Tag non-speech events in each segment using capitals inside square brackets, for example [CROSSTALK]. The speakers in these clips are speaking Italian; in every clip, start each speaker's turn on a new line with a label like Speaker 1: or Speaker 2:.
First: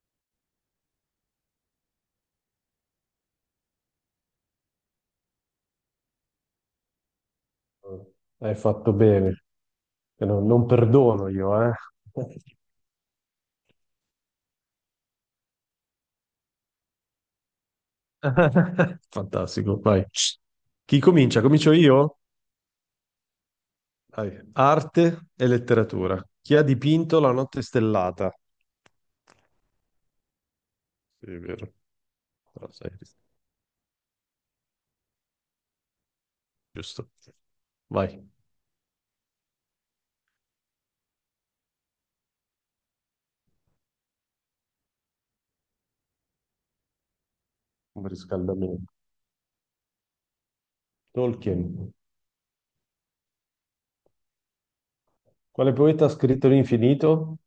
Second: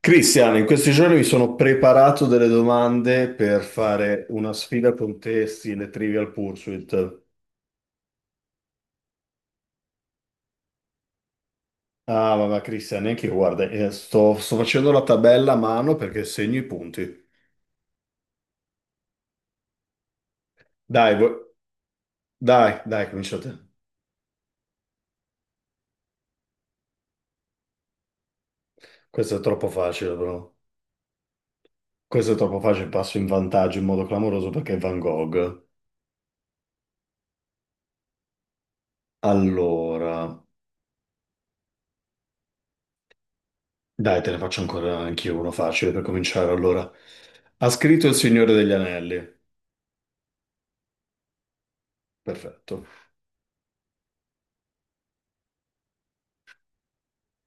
Speaker 1: Cristiano, in questi giorni mi sono preparato delle domande per fare una sfida con te, stile Trivial Pursuit.
Speaker 2: Hai fatto bene. Che Non, non perdono io, eh.
Speaker 1: Ah, vabbè, Cristiano, neanche io, guarda, sto facendo la tabella a mano perché segno i punti.
Speaker 2: [LAUGHS] Fantastico, vai. Chi
Speaker 1: Dai,
Speaker 2: comincia? Comincio io?
Speaker 1: dai, dai, comincia te.
Speaker 2: Vai. Arte e letteratura. Chi ha dipinto La notte stellata?
Speaker 1: Questo è troppo facile, bro.
Speaker 2: Sì, è vero.
Speaker 1: Questo è troppo
Speaker 2: Però
Speaker 1: facile,
Speaker 2: sai,
Speaker 1: passo in vantaggio in modo clamoroso perché è Van Gogh.
Speaker 2: giusto. Vai.
Speaker 1: Allora, dai, te ne faccio ancora anch'io uno facile per cominciare. Allora, ha
Speaker 2: Un
Speaker 1: scritto Il Signore degli
Speaker 2: riscaldamento.
Speaker 1: Anelli.
Speaker 2: Tolkien.
Speaker 1: Perfetto.
Speaker 2: Quale poeta ha scritto l'infinito?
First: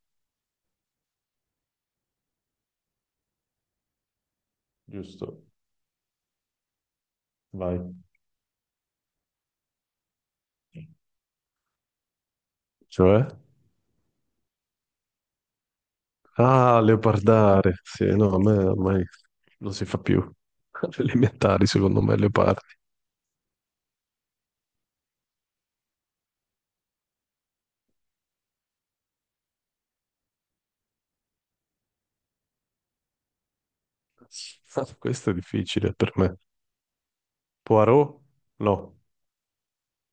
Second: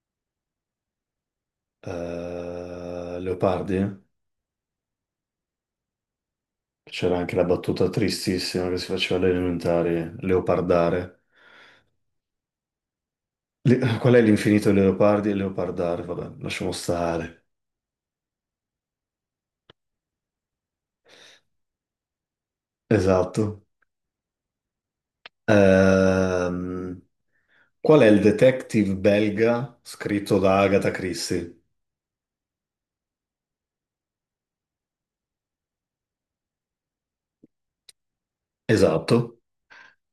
Speaker 1: Eh, Leopardi,
Speaker 2: Giusto.
Speaker 1: c'era anche la
Speaker 2: Vai.
Speaker 1: battuta tristissima che si faceva alle elementari, Leopardare.
Speaker 2: Cioè?
Speaker 1: [LAUGHS] Qual è l'infinito di Leopardi e Leopardare? Vabbè, lasciamo
Speaker 2: Ah,
Speaker 1: stare.
Speaker 2: leopardare. Sì, no, a me ormai non si fa più. [LAUGHS] Alle elementari, secondo me, leopardi.
Speaker 1: Esatto. Ehm, qual è il detective belga scritto da Agatha Christie?
Speaker 2: Ah, [LAUGHS] questo è difficile per me. Poirot? No.
Speaker 1: Esatto.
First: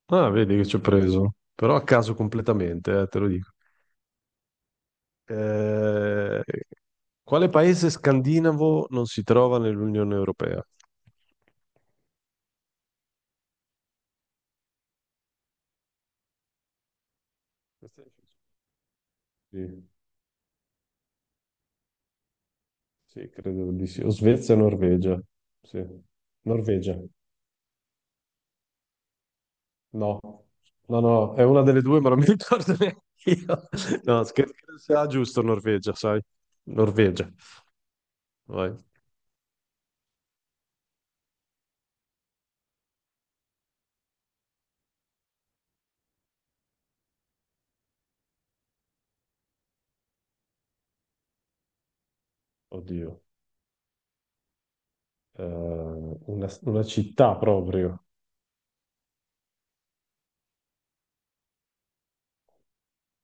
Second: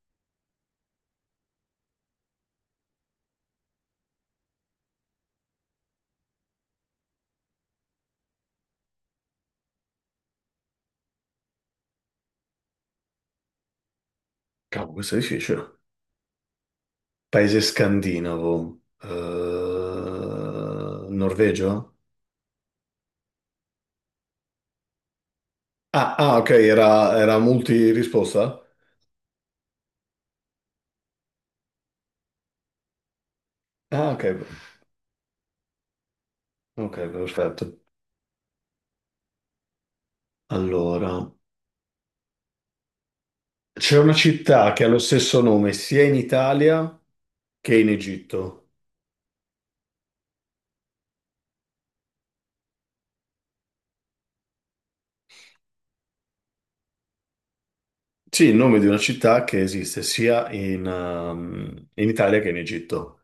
Speaker 2: Ah, vedi che ci ho preso. Però a caso completamente, te lo dico. Eh, quale paese scandinavo non si trova nell'Unione Europea?
Speaker 1: Cavolo, questo è difficile. Paese
Speaker 2: Questo è difficile.
Speaker 1: scandinavo. Norvegia?
Speaker 2: Sì, sì, credo di sì. O Svezia o Norvegia. Sì.
Speaker 1: Ah, ah, ok,
Speaker 2: Norvegia.
Speaker 1: era multi risposta?
Speaker 2: No, no, no, è una delle due, ma non mi [LAUGHS] ricordo neanche io. [LAUGHS]
Speaker 1: Ah,
Speaker 2: No,
Speaker 1: ok,
Speaker 2: scherzo, credo sia giusto Norvegia, sai?
Speaker 1: ok,
Speaker 2: Norvegia,
Speaker 1: perfetto.
Speaker 2: vai.
Speaker 1: Allora, c'è una città che ha lo stesso nome sia in Italia che in Egitto.
Speaker 2: Oddio, una città proprio.
Speaker 1: Sì, il nome di una città che esiste sia in, in Italia che in Egitto.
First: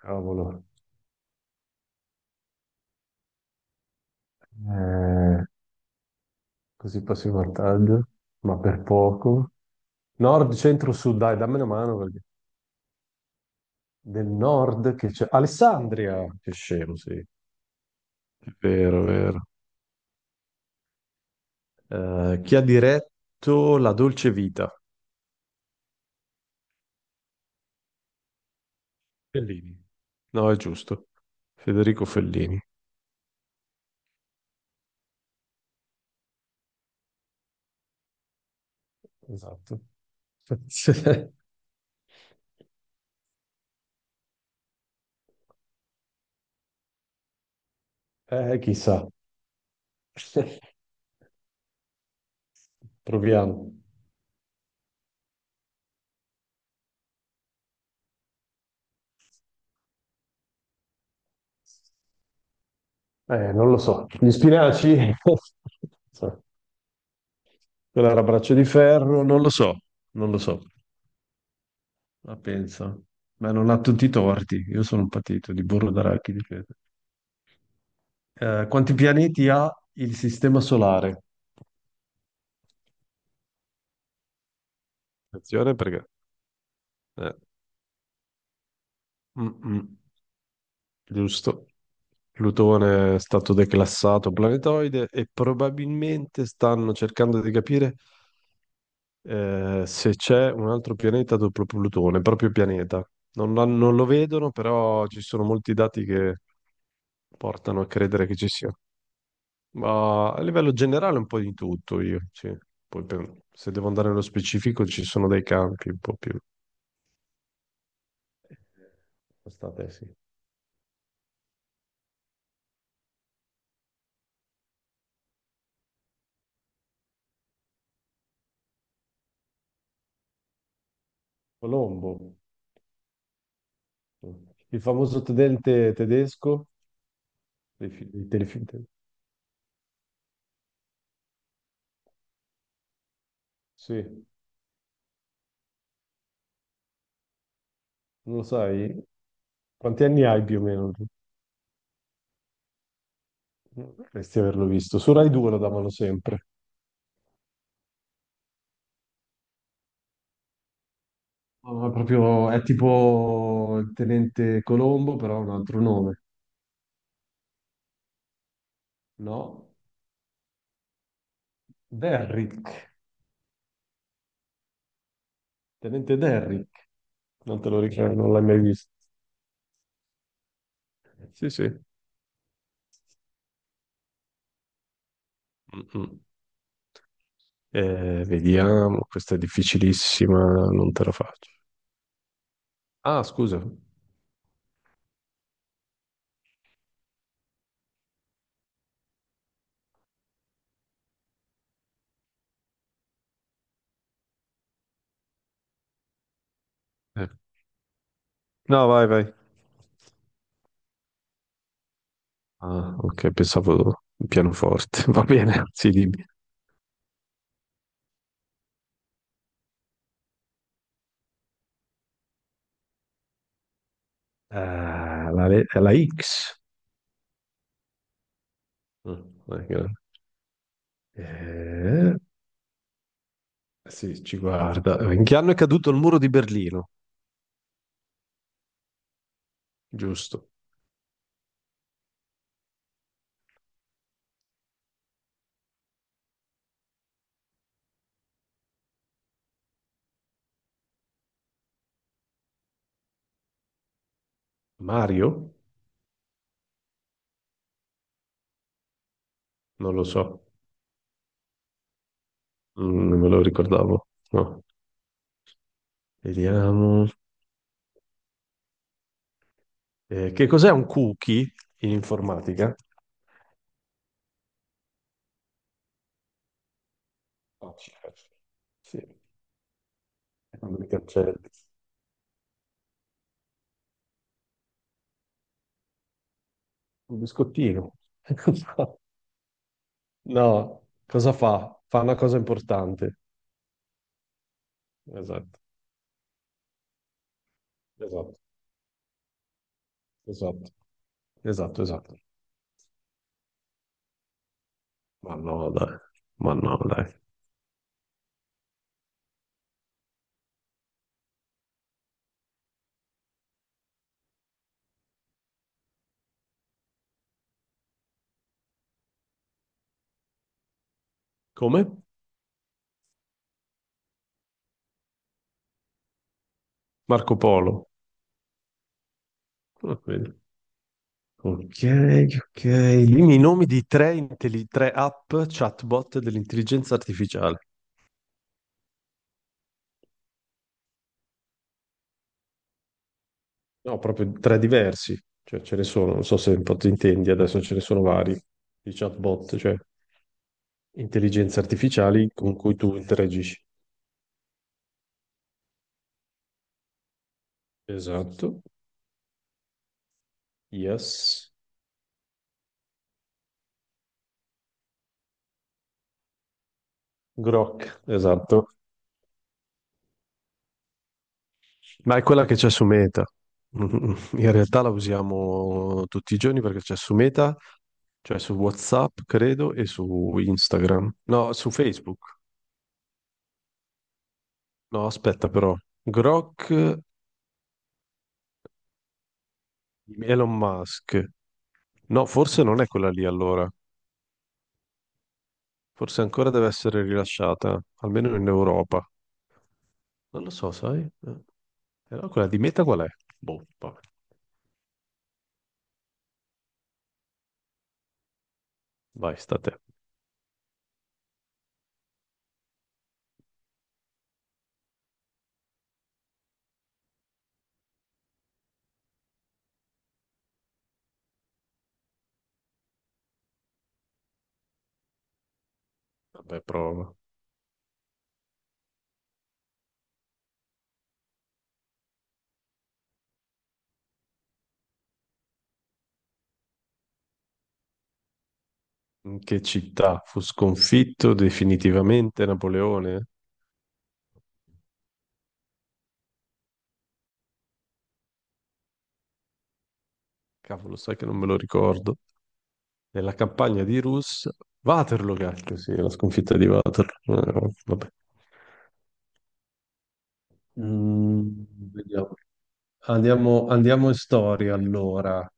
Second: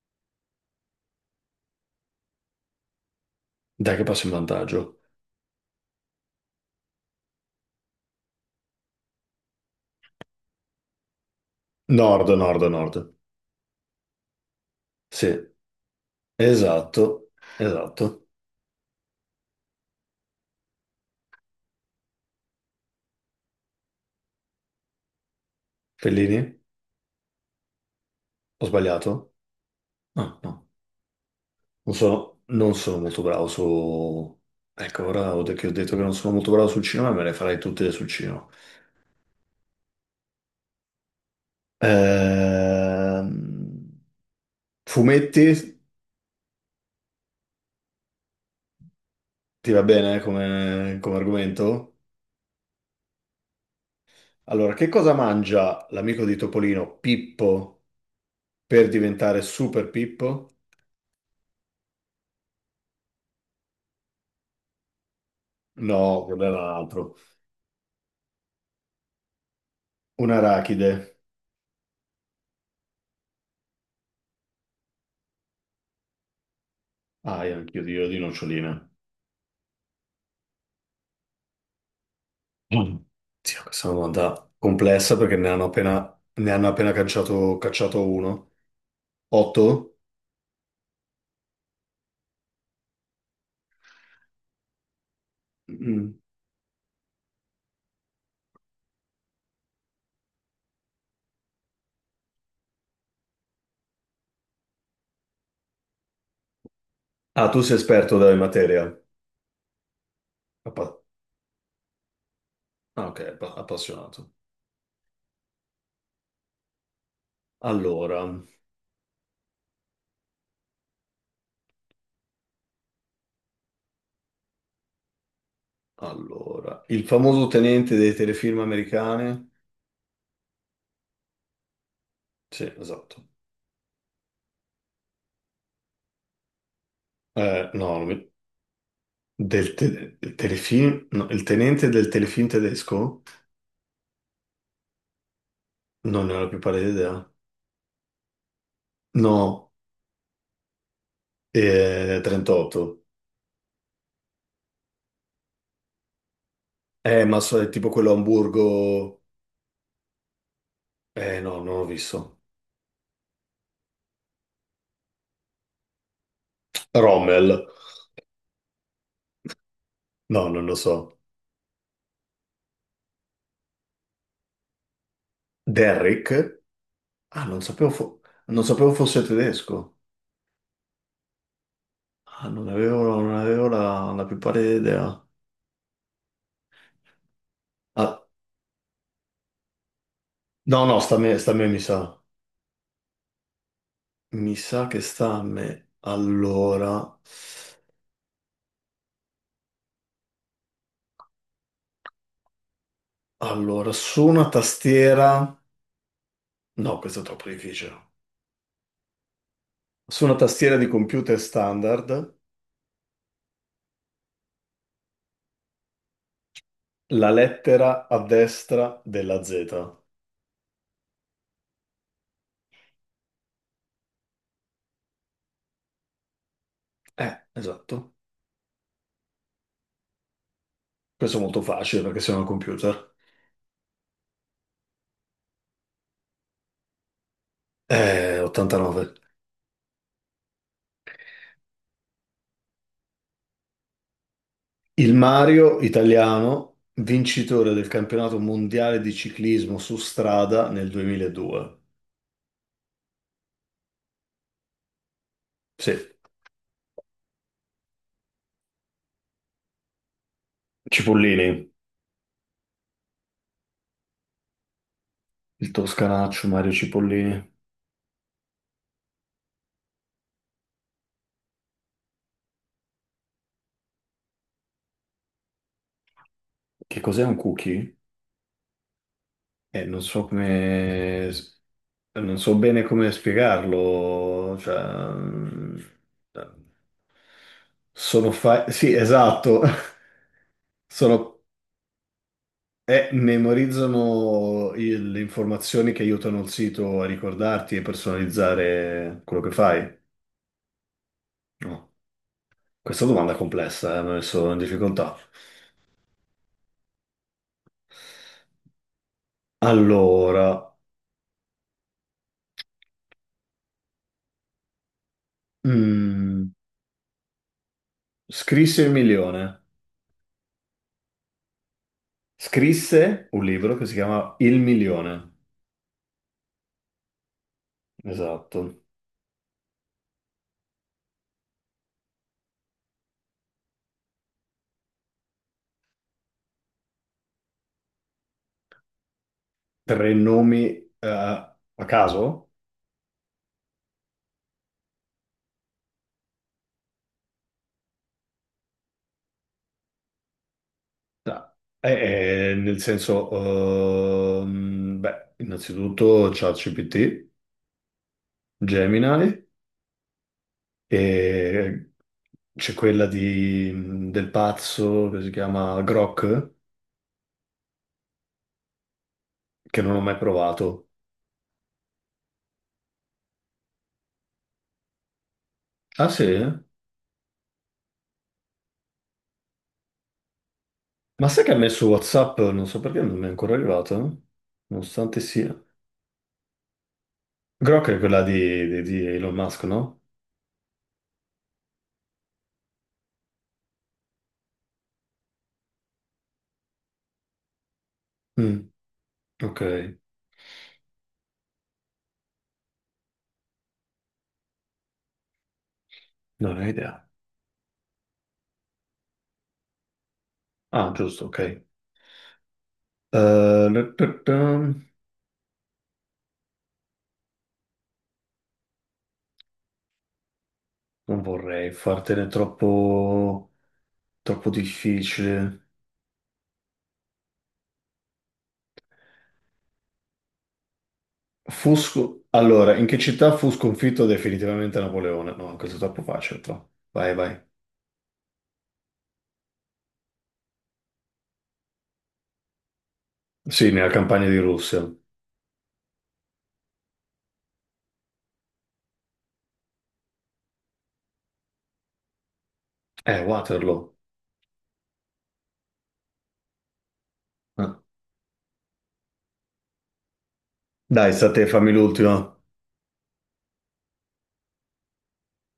Speaker 2: Cavolo.
Speaker 1: Dai che passo in vantaggio.
Speaker 2: Eh, così passo in vantaggio, ma per poco. Nord, centro, sud, dai, dammi una mano perché
Speaker 1: Nord, nord, nord.
Speaker 2: del nord che c'è
Speaker 1: Sì,
Speaker 2: Alessandria. Che scemo, sì.
Speaker 1: esatto, esatto.
Speaker 2: È vero, è vero. Chi ha diretto La Dolce Vita?
Speaker 1: Fellini? Ho sbagliato?
Speaker 2: Bellini.
Speaker 1: No,
Speaker 2: No, è
Speaker 1: no.
Speaker 2: giusto.
Speaker 1: Non
Speaker 2: Federico
Speaker 1: sono,
Speaker 2: Fellini.
Speaker 1: non sono molto bravo su... Ecco, ora che ho detto che non sono molto bravo sul cinema, me le farei tutte sul cinema.
Speaker 2: Esatto. [LAUGHS]
Speaker 1: Ehm, Fumetti?
Speaker 2: Chissà.
Speaker 1: Ti va bene
Speaker 2: [LAUGHS]
Speaker 1: come, come argomento?
Speaker 2: Proviamo.
Speaker 1: Allora, che cosa mangia l'amico di Topolino, Pippo, per diventare Super Pippo?
Speaker 2: Non lo so. Gli spinaci? [LAUGHS] Non
Speaker 1: No,
Speaker 2: so.
Speaker 1: quello era l'altro.
Speaker 2: Quello era braccio di ferro? Non lo so. Non
Speaker 1: Un
Speaker 2: lo so.
Speaker 1: arachide.
Speaker 2: La pensa. Ma non ha tutti i torti. Io sono un patito di burro d'arachidi, credo.
Speaker 1: Ah, io anch'io io di
Speaker 2: Eh,
Speaker 1: noccioline.
Speaker 2: quanti pianeti ha il sistema solare?
Speaker 1: Mm. Sì, questa è una domanda complessa perché ne hanno
Speaker 2: Attenzione perché...
Speaker 1: appena, ne hanno appena
Speaker 2: eh,
Speaker 1: cacciato uno.
Speaker 2: mm, mm,
Speaker 1: Otto?
Speaker 2: giusto. Plutone è stato declassato planetoide e
Speaker 1: Mm.
Speaker 2: probabilmente stanno cercando di capire se c'è un altro pianeta dopo Plutone, proprio pianeta. Non lo vedono, però ci sono molti dati che
Speaker 1: Ah, tu sei
Speaker 2: portano a
Speaker 1: esperto
Speaker 2: credere
Speaker 1: della
Speaker 2: che ci sia.
Speaker 1: materia.
Speaker 2: Ma a livello
Speaker 1: Appa-
Speaker 2: generale un po' di tutto io, sì.
Speaker 1: ah, ok,
Speaker 2: Se devo andare nello
Speaker 1: appassionato.
Speaker 2: specifico ci sono dei campi un po' più...
Speaker 1: Allora,
Speaker 2: State, sì.
Speaker 1: allora, il famoso tenente dei telefilm americani.
Speaker 2: Colombo,
Speaker 1: Sì, esatto.
Speaker 2: il famoso tenente tedesco dei,
Speaker 1: No, non
Speaker 2: fi- dei
Speaker 1: mi-
Speaker 2: telefilm.
Speaker 1: del, del telefilm, no, il tenente del telefilm tedesco?
Speaker 2: Sì,
Speaker 1: Non ne ho la più pallida idea.
Speaker 2: non lo sai,
Speaker 1: No,
Speaker 2: quanti anni hai più o meno? Tu?
Speaker 1: 38.
Speaker 2: Dovresti averlo visto. Su Rai 2 lo davano sempre.
Speaker 1: Ma so, è tipo quello a Hamburgo... no, non l'ho
Speaker 2: No, è
Speaker 1: visto.
Speaker 2: proprio, è tipo il tenente Colombo, però ha un altro nome.
Speaker 1: Rommel?
Speaker 2: No?
Speaker 1: No, non lo so.
Speaker 2: Derrick. Tenente
Speaker 1: Derrick?
Speaker 2: Derrick.
Speaker 1: Ah, non
Speaker 2: Non te lo
Speaker 1: sapevo,
Speaker 2: ricordo,
Speaker 1: fo-
Speaker 2: non l'hai mai
Speaker 1: non
Speaker 2: visto.
Speaker 1: sapevo fosse tedesco.
Speaker 2: Sì, sì.
Speaker 1: Ah, non avevo la, la più pallida idea.
Speaker 2: Mm-mm. Eh,
Speaker 1: Ah,
Speaker 2: vediamo, questa è difficilissima,
Speaker 1: no,
Speaker 2: non
Speaker 1: no,
Speaker 2: te la
Speaker 1: sta a me,
Speaker 2: faccio.
Speaker 1: sta a me, mi sa.
Speaker 2: Ah, scusa.
Speaker 1: Mi sa che sta a me. Allora... Allora, su una tastiera... No, questo è
Speaker 2: Eh.
Speaker 1: troppo difficile.
Speaker 2: No, vai, vai.
Speaker 1: Su una tastiera di computer standard,
Speaker 2: Ah, ok, pensavo pianoforte. [LAUGHS] Va bene, sì, dimmi.
Speaker 1: la lettera a destra della Z.
Speaker 2: Ah, la X.
Speaker 1: Esatto.
Speaker 2: Mm, non è
Speaker 1: Questo è molto facile
Speaker 2: eh,
Speaker 1: perché siamo al computer.
Speaker 2: sì, ci guarda. In che anno è caduto il muro di Berlino?
Speaker 1: 89.
Speaker 2: Giusto.
Speaker 1: Il Mario italiano, vincitore del campionato mondiale di ciclismo su strada nel 2002.
Speaker 2: Mario?
Speaker 1: Sì,
Speaker 2: Non lo so.
Speaker 1: Cipollini.
Speaker 2: Non me lo ricordavo. No.
Speaker 1: Il toscanaccio Mario
Speaker 2: Vediamo.
Speaker 1: Cipollini.
Speaker 2: Che cos'è un cookie in informatica?
Speaker 1: Che cos'è un
Speaker 2: Oh, ci
Speaker 1: cookie?
Speaker 2: faccio. Sì,
Speaker 1: Non so
Speaker 2: quando mi
Speaker 1: come...
Speaker 2: cancelli.
Speaker 1: Non so bene come spiegarlo, cioè, mm,
Speaker 2: Un biscottino.
Speaker 1: sono fa... Sì,
Speaker 2: [LAUGHS]
Speaker 1: esatto,
Speaker 2: No,
Speaker 1: [LAUGHS] sono...
Speaker 2: cosa fa? Fa una cosa importante.
Speaker 1: memorizzano le
Speaker 2: Esatto,
Speaker 1: informazioni che aiutano il sito a ricordarti e
Speaker 2: esatto,
Speaker 1: personalizzare quello che fai.
Speaker 2: esatto, esatto,
Speaker 1: No.
Speaker 2: esatto.
Speaker 1: Questa domanda è complessa, mi ha messo in difficoltà.
Speaker 2: Ma no, dai. Ma no, dai.
Speaker 1: Allora, mm, scrisse il milione.
Speaker 2: Come?
Speaker 1: Scrisse un libro che si chiama Il milione.
Speaker 2: Marco Polo.
Speaker 1: Esatto.
Speaker 2: Ah, vedi. Ok, ok. Dimmi i nomi di tre app chatbot dell'intelligenza artificiale.
Speaker 1: Tre nomi, eh, a caso?
Speaker 2: No, proprio tre diversi. Cioè, ce ne sono, non so se un po' ti intendi, adesso ce ne sono vari di chatbot, cioè
Speaker 1: No.
Speaker 2: intelligenze artificiali con cui
Speaker 1: Nel
Speaker 2: tu
Speaker 1: senso,
Speaker 2: interagisci.
Speaker 1: beh, innanzitutto ChatGPT,
Speaker 2: Esatto.
Speaker 1: Gemini,
Speaker 2: Yes.
Speaker 1: e c'è quella di, del pazzo che si chiama Grok,
Speaker 2: Grok, esatto.
Speaker 1: che non ho mai provato.
Speaker 2: Ma è quella che c'è su Meta. In realtà la usiamo
Speaker 1: Ah sì?
Speaker 2: tutti i giorni perché c'è su Meta, cioè su WhatsApp, credo, e su Instagram.
Speaker 1: Ma sai che
Speaker 2: No,
Speaker 1: a me
Speaker 2: su
Speaker 1: su
Speaker 2: Facebook.
Speaker 1: WhatsApp non so perché non mi è ancora arrivato,
Speaker 2: No,
Speaker 1: nonostante
Speaker 2: aspetta
Speaker 1: sia.
Speaker 2: però. Grok,
Speaker 1: Grok è quella di, di Elon Musk, no?
Speaker 2: Elon Musk. No, forse non è quella lì allora. Forse ancora deve essere rilasciata, almeno in
Speaker 1: Mm,
Speaker 2: Europa.
Speaker 1: ok,
Speaker 2: Non lo so, sai? Però quella di Meta qual è? Boh, vabbè.
Speaker 1: non ho idea.
Speaker 2: Vai, sta a te.
Speaker 1: Ah, giusto, ok. Non vorrei fartene troppo, troppo difficile.
Speaker 2: Vabbè, prova.
Speaker 1: Allora, in che città fu sconfitto definitivamente Napoleone? No, questo è troppo facile, però. Vai, vai.
Speaker 2: In che città fu sconfitto definitivamente Napoleone?
Speaker 1: Sì, nella campagna di Russia.
Speaker 2: Cavolo, sai che non me lo ricordo. Nella campagna
Speaker 1: Waterloo.
Speaker 2: di Rus, Waterloo, cacchio, sì, la sconfitta di Waterloo.
Speaker 1: Ah.
Speaker 2: Vabbè.
Speaker 1: Dai, sta a te,
Speaker 2: Mm,
Speaker 1: fammi l'ultima.
Speaker 2: vediamo. Andiamo, andiamo in storia allora.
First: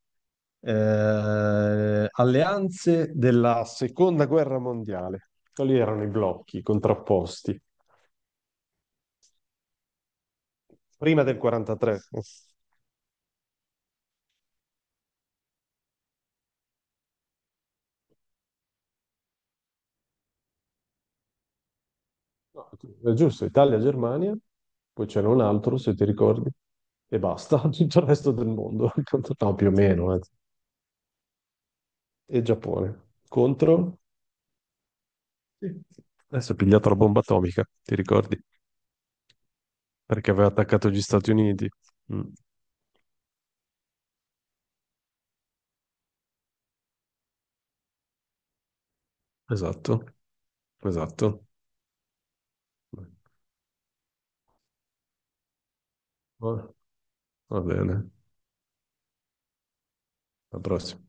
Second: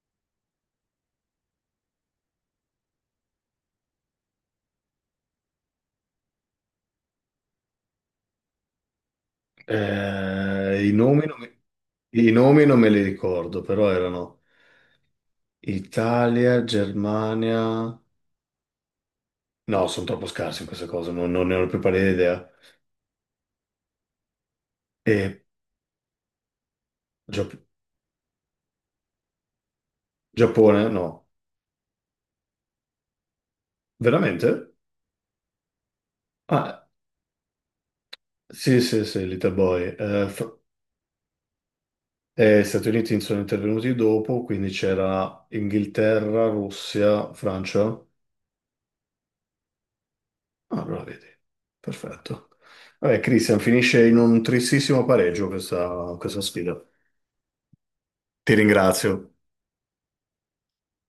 Speaker 2: Alleanze della seconda guerra mondiale. Quali erano i blocchi contrapposti?
Speaker 1: Eh, i nomi
Speaker 2: Prima
Speaker 1: non
Speaker 2: del
Speaker 1: mi-
Speaker 2: 43.
Speaker 1: i nomi non me li ricordo, però erano Italia, Germania... No, sono troppo scarsi in queste cose, non ne ho più pallida idea.
Speaker 2: No, è giusto, Italia-Germania, poi c'era un
Speaker 1: E
Speaker 2: altro, se ti ricordi, e basta,
Speaker 1: Gia-
Speaker 2: [LAUGHS] tutto il resto del mondo. [LAUGHS] No, più o meno, eh.
Speaker 1: Giappone? No.
Speaker 2: E Giappone contro...
Speaker 1: Veramente?
Speaker 2: Sì. Adesso è
Speaker 1: Ah,
Speaker 2: pigliato la bomba atomica, ti ricordi?
Speaker 1: sì, sì, sì, Little Boy.
Speaker 2: Perché aveva attaccato gli Stati Uniti. Mm,
Speaker 1: Stati Uniti sono intervenuti dopo, quindi c'era Inghilterra, Russia, Francia.
Speaker 2: esatto,
Speaker 1: Ah, allora vedi.
Speaker 2: esatto.
Speaker 1: Perfetto. Vabbè, Christian, finisce in un tristissimo pareggio questa, questa
Speaker 2: Va
Speaker 1: sfida.
Speaker 2: va bene,
Speaker 1: Ti ringrazio.
Speaker 2: alla prossima.